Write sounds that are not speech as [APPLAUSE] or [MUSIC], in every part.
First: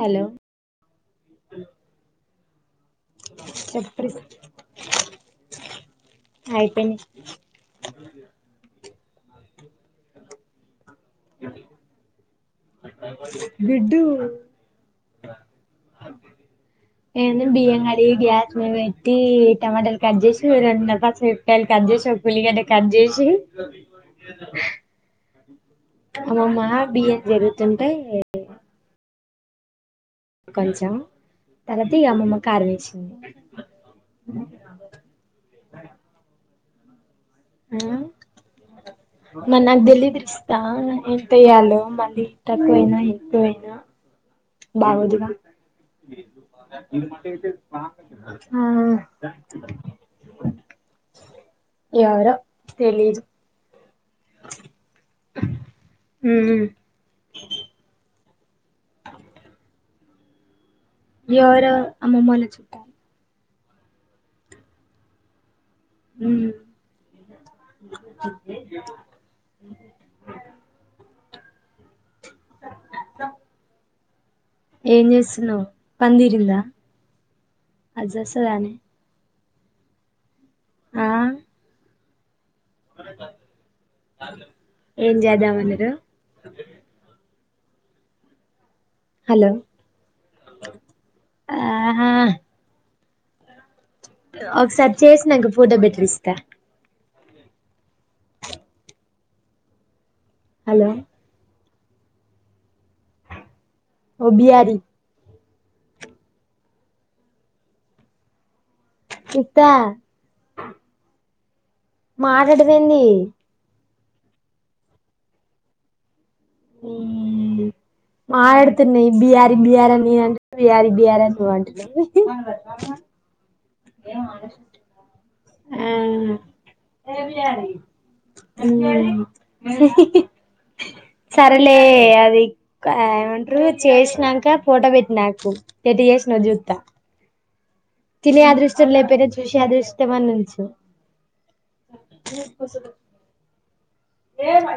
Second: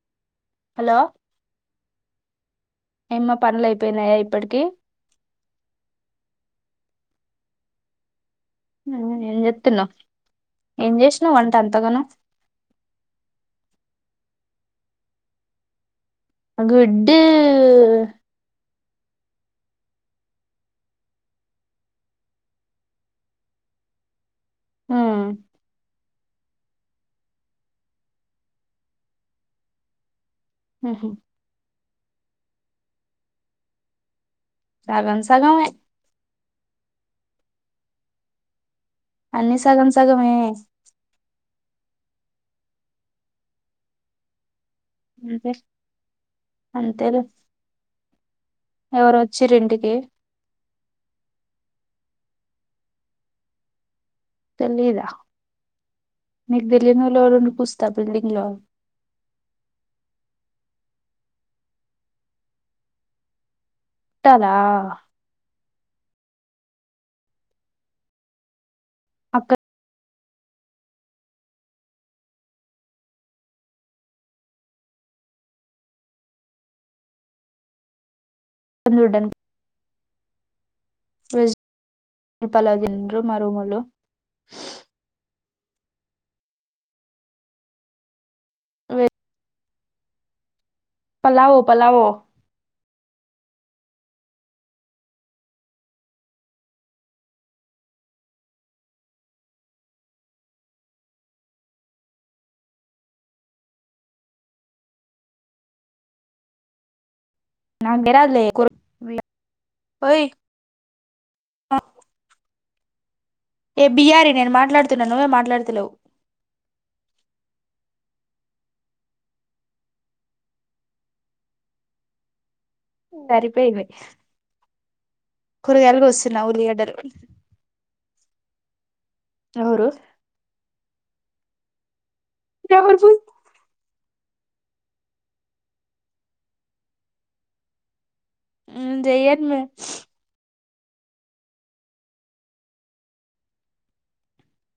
Hello hello ఏమ్మా పండ్లు చెప్పురి అయిపోయినాయా ఇప్పటికి అ మ్ ఏం చెత్తన్నవ్ గుడ్డూ గుడ్డు ఎవండి బియ్యం కడిగి గ్యాస్ మీద ఈ టమాటలు కట్ చేషి రెండున్నర పచ్చిమరపకాయలు కట్ చేషి ఒక ఉల్లి గడ్డ కట్ చేేషి అ హ అమ్మమ్మా బియ్యం చెరుగుతుంటె కొంచెం తరత ఈ అమ్మమ్మ కారవిచింది సగంసగమె అన్ని మరి నాకు సగం దెలీదు సగమే ఇస్తా ఎంతయ్యాల మళ్ళీ తక్కువ అయినా ఎక్కువయినా బాగోదుగా అంతే ఆ ఎవరో వచ్చీర్రు ఇంటికి ఎవరొ తెలీదు తెలిదా నీకు తెలీయనోళ్ళు ఎవరు ఇంటికొస్తారు బిల్డింగ్ లో ఎర అమ్మమ్మోల చుట్ట. చుట్టాల ‌. హుమ్. అక్క [INAUDIBLE] ఏం చేస్తున్నావ్ పందిరిందా. లోడెన్. ఆ వెజ్. పలవ తింటారు మా రూములు. అదె. హలో. పలావ పలావొ. ఆహా ఒకసారి చేసినాక ఫోటో పెట్టు రిషిత. హలో. ఓ బిఆరి. రంగరాజులే. చిత. ఆ. మాట్లాడవేంది. ఏ బియ్యారి నేను మాట్లాడుతున్నా నువ్వే మాట్లాడుతలేవు. ఉ మాట్లాడుతున్న ఈ బిహారి బిహారి అనే నేను అంటున్న బిహారీ బిహారీ అని నువ్వు అంటున్నావ్. సరిపోయింది. ఆ, కూరగాయలు కోస్తున్న ఉల్లిగడ్డలు. ఉమ్. ఎవరు సరేలే అది ఏమంటారు. చేసినంక ఫోటో పెట్టు నాకు ఎట్ట చేసినా చూస్తా. తినే అదృష్టం లేకపోయినా జయన్ చూసి మే అదృష్టమైన ఉంచు. ఏ కస.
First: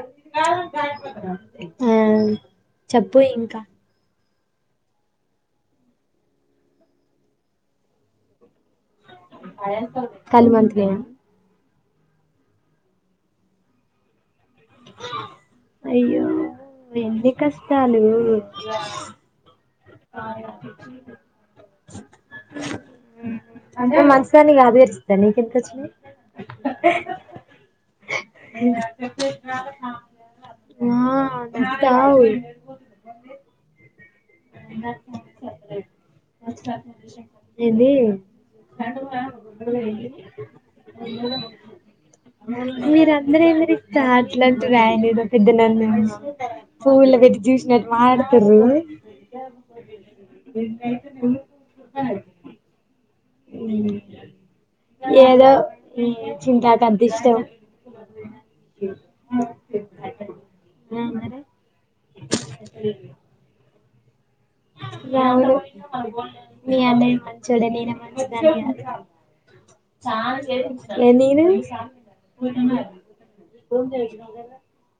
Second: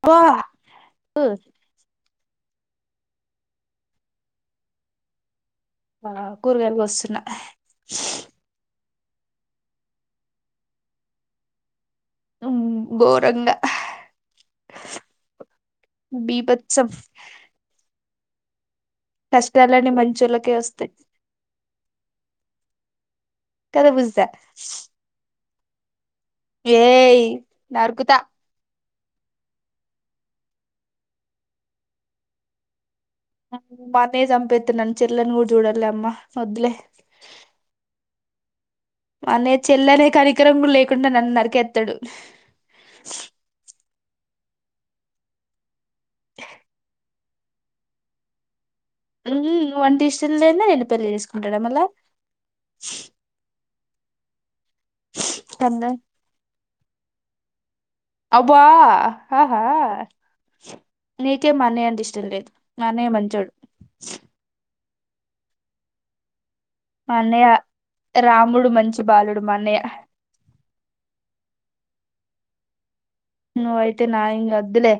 వా ఆ చెప్పు ఇంకా. ఆ కూరగాయలు కోస్తున్న. కలి మంతకి. ఉమ్ బోరంగా. అయ్యయ్యో బీభత్సం ఎన్ని కష్టాలు. ఆ కష్టాలన్నీ మంచోళ్ళకే వస్తే. అంతే నవ్వు మాంచి దానివి కదిలే నెక్ ఎందుక్ వచ్చింది. ఏయ్ నరుకుతా. ఆ బతాకతవు. మా అన్నయ్య చంపేస్తాడు చెల్లి అన్ని కూడా చూడదు లేమ్మా వదులే. ఏంది అనే అన్నయ్య చెల్లె అని కూడా కనకరం లేకుండా నన్ను నరికేస్తాడు. మీర అందర ఏందరి ఇస్త. ఇట్ల అంటరు ఆయనద పెద్ద నన్న పువ్వుల పెట్టి చూసినట్టు మాట్లాడుతూ. ఉహూ నువ్వంటే ఇష్టం లేదు నేను పెళ్లి చేసుకుంటా మాట్లాడుతుర్రు మళ్ళా. ఏదో చింతాకు అంటే ఇష్టం. అబ్బా ఆహా. నీకేం అన్నయ్య అంటే ఇష్టం లేదు మా అన్నయ్య మంచోడు. అవును. మీ మా అన్నయి అన్నయ్య మంచోడె నేనే రాముడు మంచిదని మంచి కాద్. బాలుడు మా అన్నయ్య ఎ నీను. రూమ్ లో నువ్వైతే నా పెట్టినవ్ ఇంగ వద్దులే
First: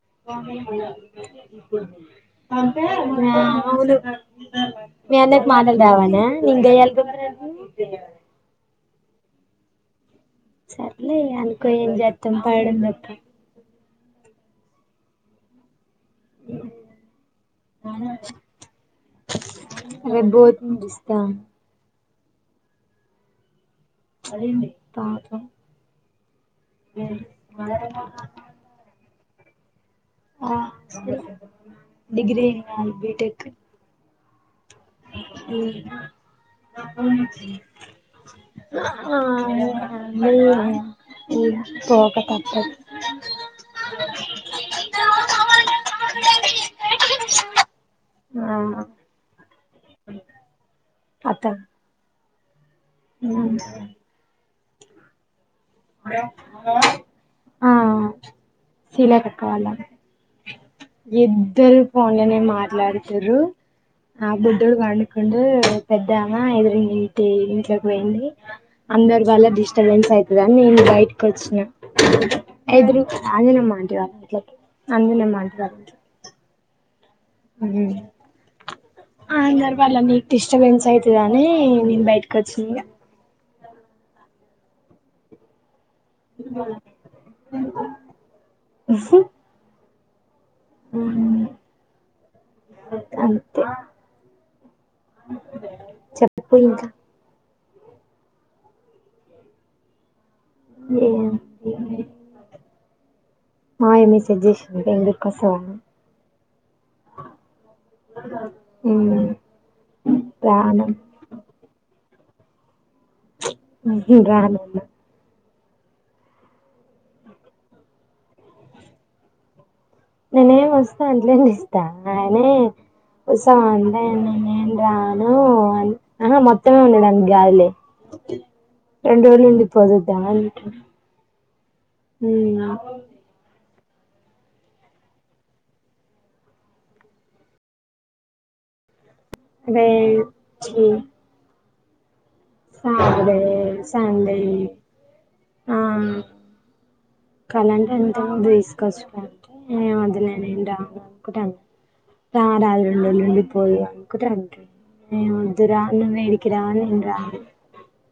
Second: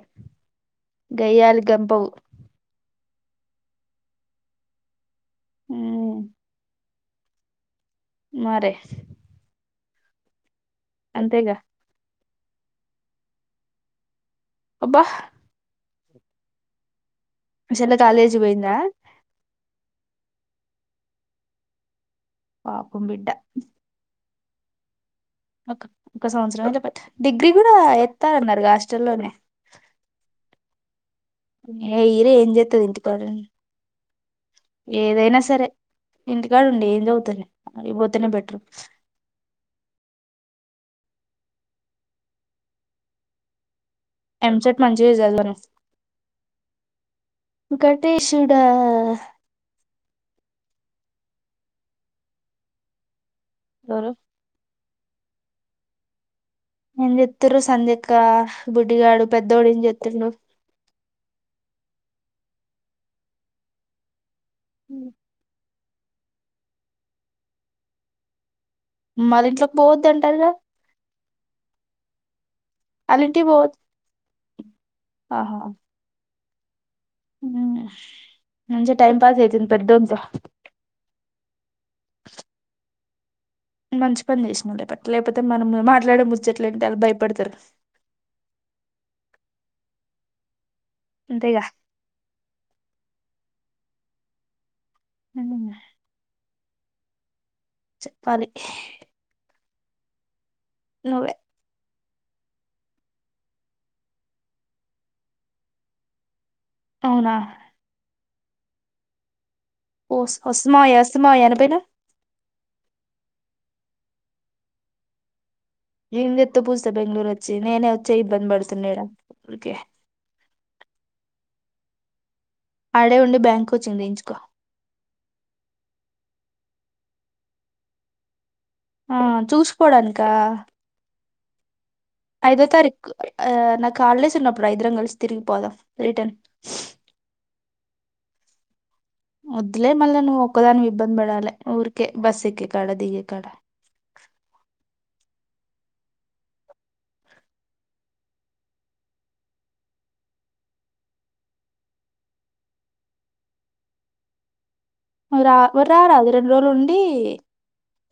గయ్యాళి గంపవు కదా. అవును మీ అన్నకి మాటలు మ్మ్ రవాన నీకు గయ్యాళి [INAUDIBLE] మరి సర్లే అనుకో ఏం జత్తం పడం తప్ప అబ్బా అ మీ చెల్లి కాలేజ్ పోయంద రేపు పోతుంది [INAUDIBLE] పాపం బిడ్డ పాపం ఒక ఒక సంవత్సరం డిగ్రీ కూడా ఎస్తాలన్నారుగ హాస్టల్లోనే ఆ ఏ ఇరే డిగ్రీ ఏం చేస్తది కాదు ఇంటికడ ఉండి బీటెక్ ఏదైనా సరే ఇంటికాడ ఉండి ఏం చదువుతది ఆడికి పోతేనే బెటర్ [INAUDIBLE] ఈ పోక తప్పదు ఎంసట్ మంచిగా చదవమను వేంకటేశుడ అత ఉమ్ ఎవరో మ ఏం చెప్తుారు సంధ్యక్క బుడ్డిగాడు శీలాకక్క వాళ్ళ పెద్దోడు ఏం చెట్టుండు ఇద్దరు ఫన్లనే మాట్లాడుతురూ ఆ బుడ్డోడు పండుకుండు పెద్దామ ఎదురు ఇంటి ఇంట్లోకి పోయింది అందరు వాళ్ళ వల్ ఇంట్లోకి డిస్టబెన్స్ అవుతది పోవద్దంటారుగా అని నేను బయటకి వచ్చిన ఎదురు వాళ్ళింటికి అంజనమ్మ పోవద్దు ఆంటి వాకిట్లో అంజనమ్మ ఆహా ఆంటికిట్లో [INAUDIBLE] ఉమ్. మంచిగా టైం పాస్ ఆ అయితుంది అందర వల్ల పెద్దోనితో నీకు డిస్టబెన్స్ అయితదా నీ నేను బయటకి వచ్చినా ఇగ మంచి పని చేసినం లేట్టి లేకపోతే మన మాట్లాడ ముచ్చట్లంటే అలా భయపడతారు ఇగ అంతేగా అంతే ఉమ్. చెప్పు పో ఇంకా చెప్పాలి ఏం నువ్వే హాయ్ మసాజ్ చేసింది బెంగుళూరు కి వాస్తవ [INAUDIBLE] అవునా ఉమ్ వస్తమయ వస్తమయ అని పోయినవు రాను ఏం చేస్తావ్ పూజిత బెంగళూరు వచ్చి నేనే వచ్చి ఇబ్బంది పడుతునా ఈడ ననేేం వస్తా అంతలే ఇస్తా ఆడే ఉండి ఉస బ్యాంక్ కోచింగ్ చేయించుకో అందేంటను మొత్తం [INAUDIBLE] ఉండడానికి గాదులే ఆ రెండు రోజులు ఉండి పోదుద్దామ చూసుకోడానికా ఐదో తారీకు ఆ నాకు హాలిడేస్ ఉన్నపుడు ఇద్దరం కలిసి తిరిగి పోదాం ఇద్దరం అదే వద్దులే మళ్ళీ నువ్వు ఛీ ఒక్కదానికి ఇబ్బంది పడాలి ఊరికే బస్ ఎక్కే కాడ దిగే సాటర్డే కాడ సండే ఆ కాల అంటే ఎంత తీసుకొచ్చుంటే అది నేనుం అనుకుంటాన్నా [INAUDIBLE] రా రాజ రెండ నుండి పొడవు అంటే ఒకటి [INAUDIBLE] రా రాది రెండు రోజులు ఉండి నేను రాను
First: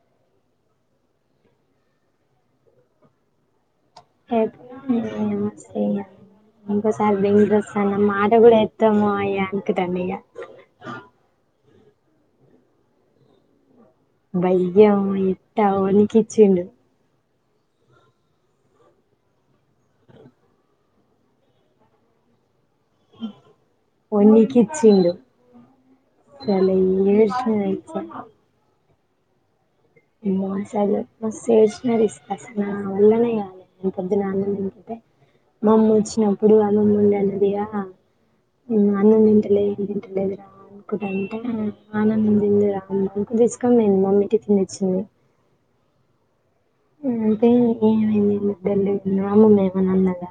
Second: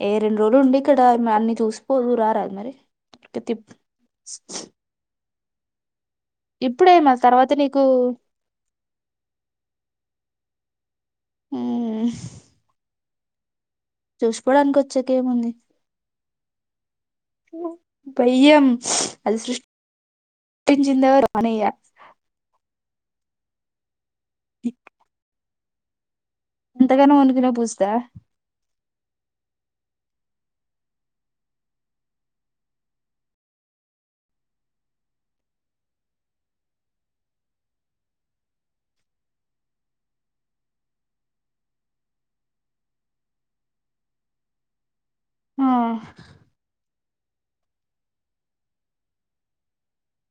ఏ రెండు రెండు రోజలు ఉండి ఇక్కడ అన్ని చూసిపోదు రారదు మరి స ఇప్పుడే ఇంకోసారి మరి తర్వాత బెంగళూరు నీకు వస్తాను మాట కూడా ఎత్తాము అయ అనుకుతాండి ఇక [INAUDIBLE] ఆ బై్యవ వచ్చాకేముంది ఎట్టావ అని క ఇచ్చూడి పయ్యం అది సృష్ పిజిందవ మనయ న్నికి ఇచ్చిడు చాల ఈ అంతగానో విష వణుకునే పూస్తా మసిన అస నా వల్లనే కావాలి నేను పొద్దునాన్నకంటే మామ్మ వచ్చిన పురుగుమ్మడిన్నదయ అన్నం నింటలేంటలేదరా అనుంటే ఆనందం తింది రామ్ను తీసుకొని నేను మమ్మీటి తినిచ్చింది ఆ అంటే ఏమైందిద్ద అమ్మమ్మ ఏమనాన్నదా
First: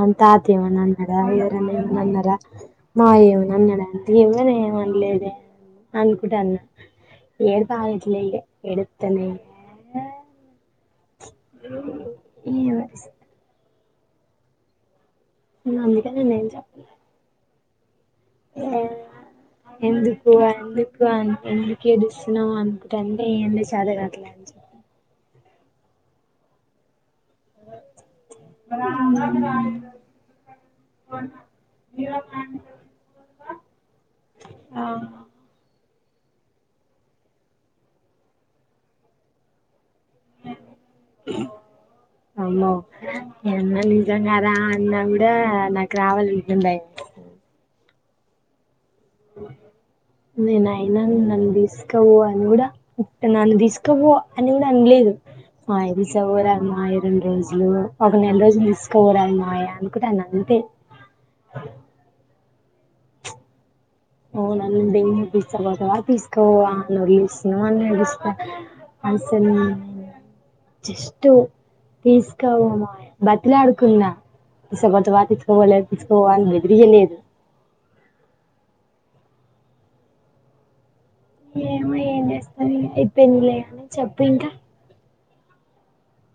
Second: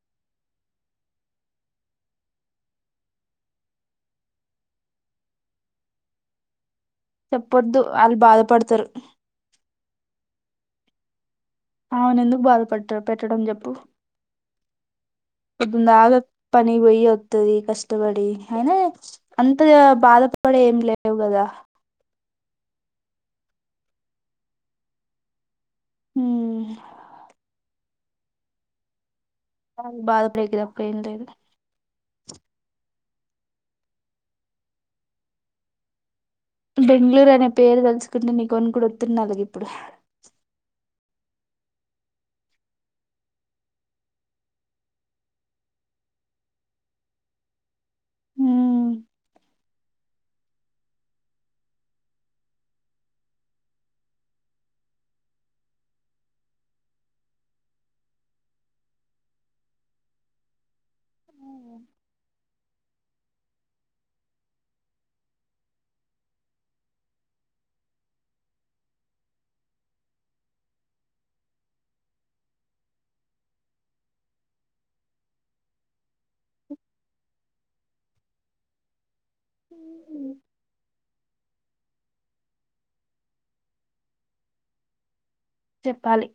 అ తాత అవ నాన్నర ఎర నన్నర మా ఏమన అన్నాడుంటే ఏమనా ఏమనలేదు అనుకుంటా అన్నా ఏడు చెప్పొద్దు వాళ్ళు బాలట్లే బాధపడతారు ఎతునే అవున ఎందుకు బాధపడ్ పెట్టడం చెప్పు కుందాగా అందుకనే నేను పని చెప్పలే పోయ్య ఒతుది ఎందుకు బాధపడే ఏం ఎందుకు లేవు అ కదా ఎందుకు ఎదిస్తుిన అంట ంటే ఏండి చదువట్లే అని చెప్ప హ ఆ బాధ బ్రేకి తప్పయింది ఇదు ఆ బెంగళూరు అనే పేరు తెలుసుకుంటే నీకు కొను కూడా వతున్న అలాగ ఇప్పుడు [INAUDIBLE] అమో ఏన్న నిజంగా రాా అన్న కూడా నాకు రావాల్సింటుంది [INAUDIBLE] హ నేను అయినా నన్ను తీసుకోవ అని కూడాట్ట నన్ను తీసుకోవ అని కూడా అనిలే ఇ ఆయిది చవర అమ్మాయి రెండు రోజులు ఒక నెల రోజులు తీసుకు రమ్మాయి అనుకుంటాను అంతే [INAUDIBLE] ఓ న ే తీస్కోబదవా తీస్కో అ నస్ను అనిలుస్తా అసన్ జస్ తీస్కావ బతులా అడుకుంద ఇసబ వా తక బోలే ఇిసుక పోని హదనేదు ఉ మో ఏం చేస్తాను అయిపోయింది లే అని చెప్పు ఇంకా చెప్పాలి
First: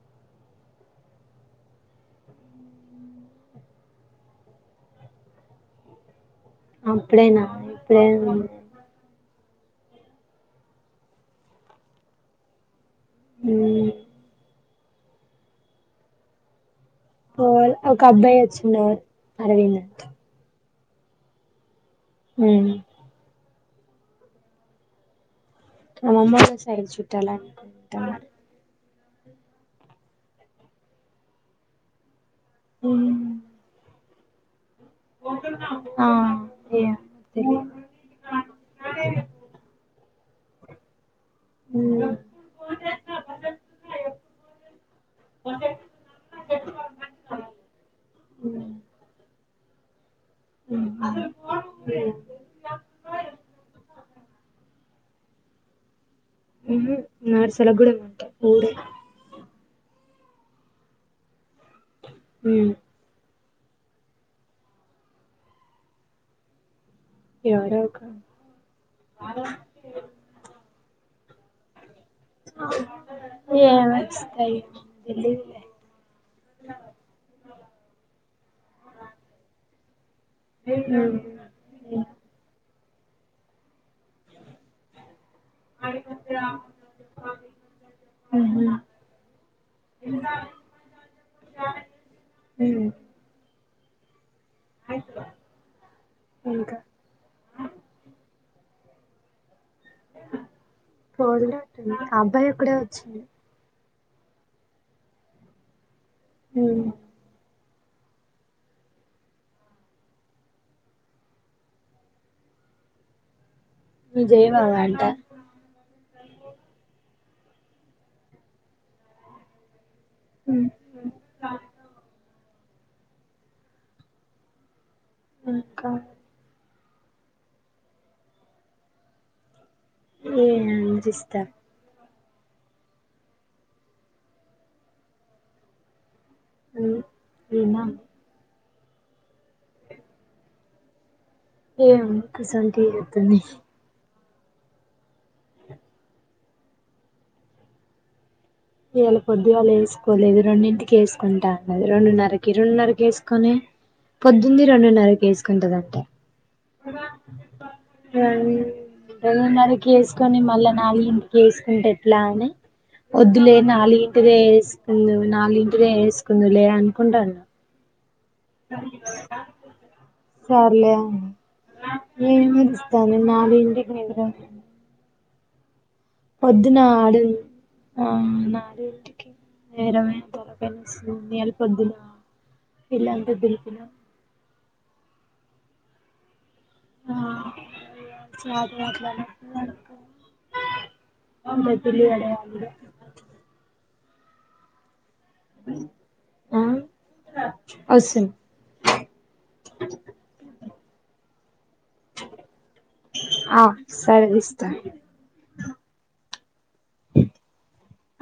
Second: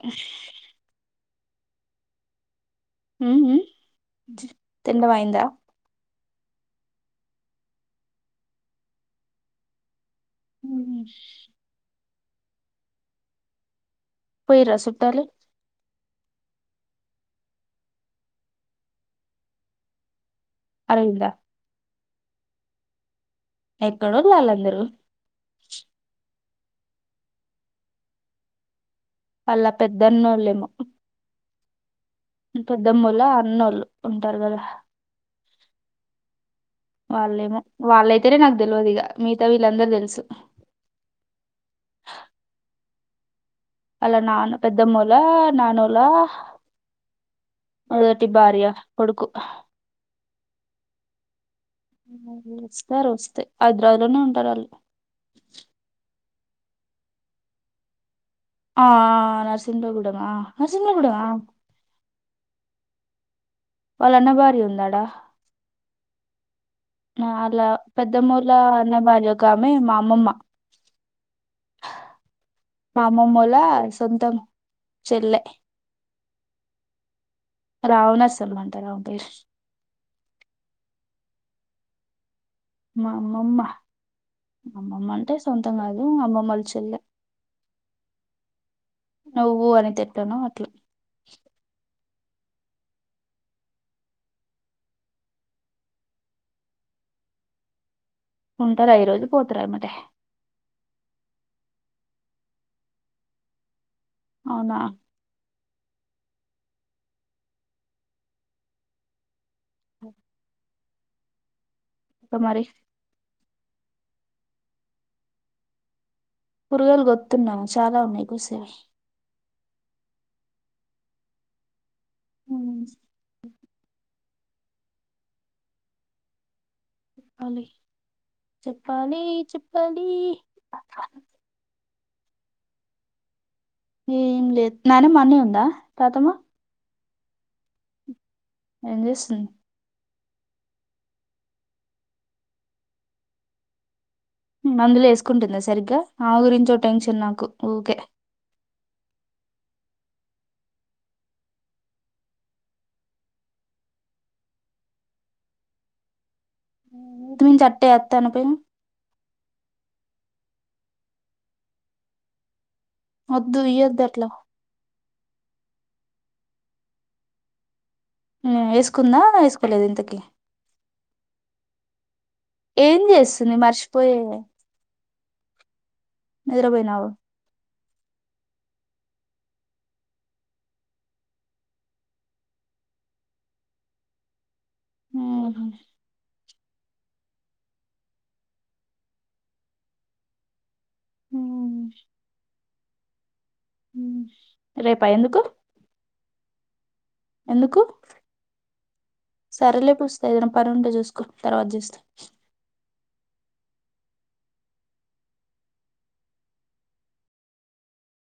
తిన్న వయందా అప్పుడేనా ఇప్పుడే ఉ అ రా సతాల ఓ ఒక అబ్బాయి వచ్చిన అరవీందథ్ అరంద హ ఎక్కడోళ్ళాలందరూ ఆమ అమ్ కూడాసయిరిచుట్టాలంట వాళ్ళ పెద్దన్నోళ్ళెమో ఉమ్, పెద్దమ్మోళ్ల అన్నోళ్ళు ఉంటారు కదా ఆ ఏమో వాళ్ళేమో తెలియదు వాళ్ళైతేనే నాకు తెలియదు ఇక మిగతా వీళ్ళందరు తెలుసు ఊ అలా నాన్న పెద్దమ్మ వొళ్ళ నాన్న వొళ్ళ మొదటి భార్య కొడుకు ఉహు వస్తారు వస్తే హైదరాబాద్ లోనే ఉంటారు వాళ్ళు ఉహు యు ఎస్ లో కూడా ఉంటారు ఆ నరసింహ గుడం ఆ నరసింహ గుడం ఆ ఉ వాళ్ళ అన్న భార్య ఉంది అడా వాళ్ళ ఎవరో ఒక పెద్దమ్మ వొళ్ళ అన్న భార్య ఒక ఆమె మా అమ్మమ్మ మా అమ్మమ్మోళ్ళ ఏమీ సొంతం వస్తాయి చెల్లె [INAUDIBLE] [UNINTELLIGIBLE] ఏను మా అమ్మమ్మ అమ్మమ్మ అంటే సొంతం కాదు అమ్మమ్మ వాళ్ళ చెల్లే ఉహు నువ్వు అనిత ఎట్లనో అట్ల ఉ ఇంకా ఉంటారా ఈ రోజు పోతార ఎమ్మటే అబ్బాయి ఓక్కడే వచ్చిం అవునా ఊ ఓ ఇక మరి నువ్వు చేయవా వంట కూరగాయలు గొత్తున్నాం చాలా ఉన్నాయి కోసేవి ఉహు [INAUDIBLE] ఇంకా చెప్పాలి చెప్పాల్ ఎమ్ చేస్తా ఏం లేదు నాన్నమ్మ అన్నే ఉందా తాతమ్మ [UNINTELLIGIBLE] ఏం చేస్తుంది [UNINTELLIGIBLE] మందులు వేసుకుంటుందా సరిగ్గా ఆమె గురించే టెన్షన్ నాకు ఊకె ఇవాళ పొద్దుగాళ్ళ వేసుకోలేదు రెండింటికి వేసుకుంటా ఆన్నది రెండున్నరకి రెండున్నరకి వేసుకొలే పొద్దుంది రెండున్నర కి వేసుకుంటాదంట టు థర్టీ [UNINTELLIGIBLE] రెండున్నరకి ఏసుకొని మళ్ళా నాలగు ఇంటికి వేసుకుంటే ఎట్లా అని ఇందులే వద్దు ఇయ్యొద్దు అట్లా నాలుగింటిదే వేసుకుంద నాలుగింటిదే వేసుకుందు లే అనుకుంటాన్న వేసుకుందా వేసుకోలేదు ఇంతకి సర్లే అన్న ఏమీ ఏం [UNINTELLIGIBLE] చేస్తుంది నాలుగు ఇంటికి మర్చిపోయే ఎందుకు పొద్దున నిద్రపోయినావు ఆడు ఆ నాలుగింటికి [UNINTELLIGIBLE] పొద్దున ఇల్లంతా దులిపినా ఊహు ఆ [UNINTELLIGIBLE] పెద్దిల్లు కడగాలి ఇగ రేపా ఎందుకు? ఆ ఎందుకు వస్సున్ సరేలే పూజితా ఏదైనా పని ఉంటే చూసుకో తర్వాత చేస్తా. ఆ సరే విస్త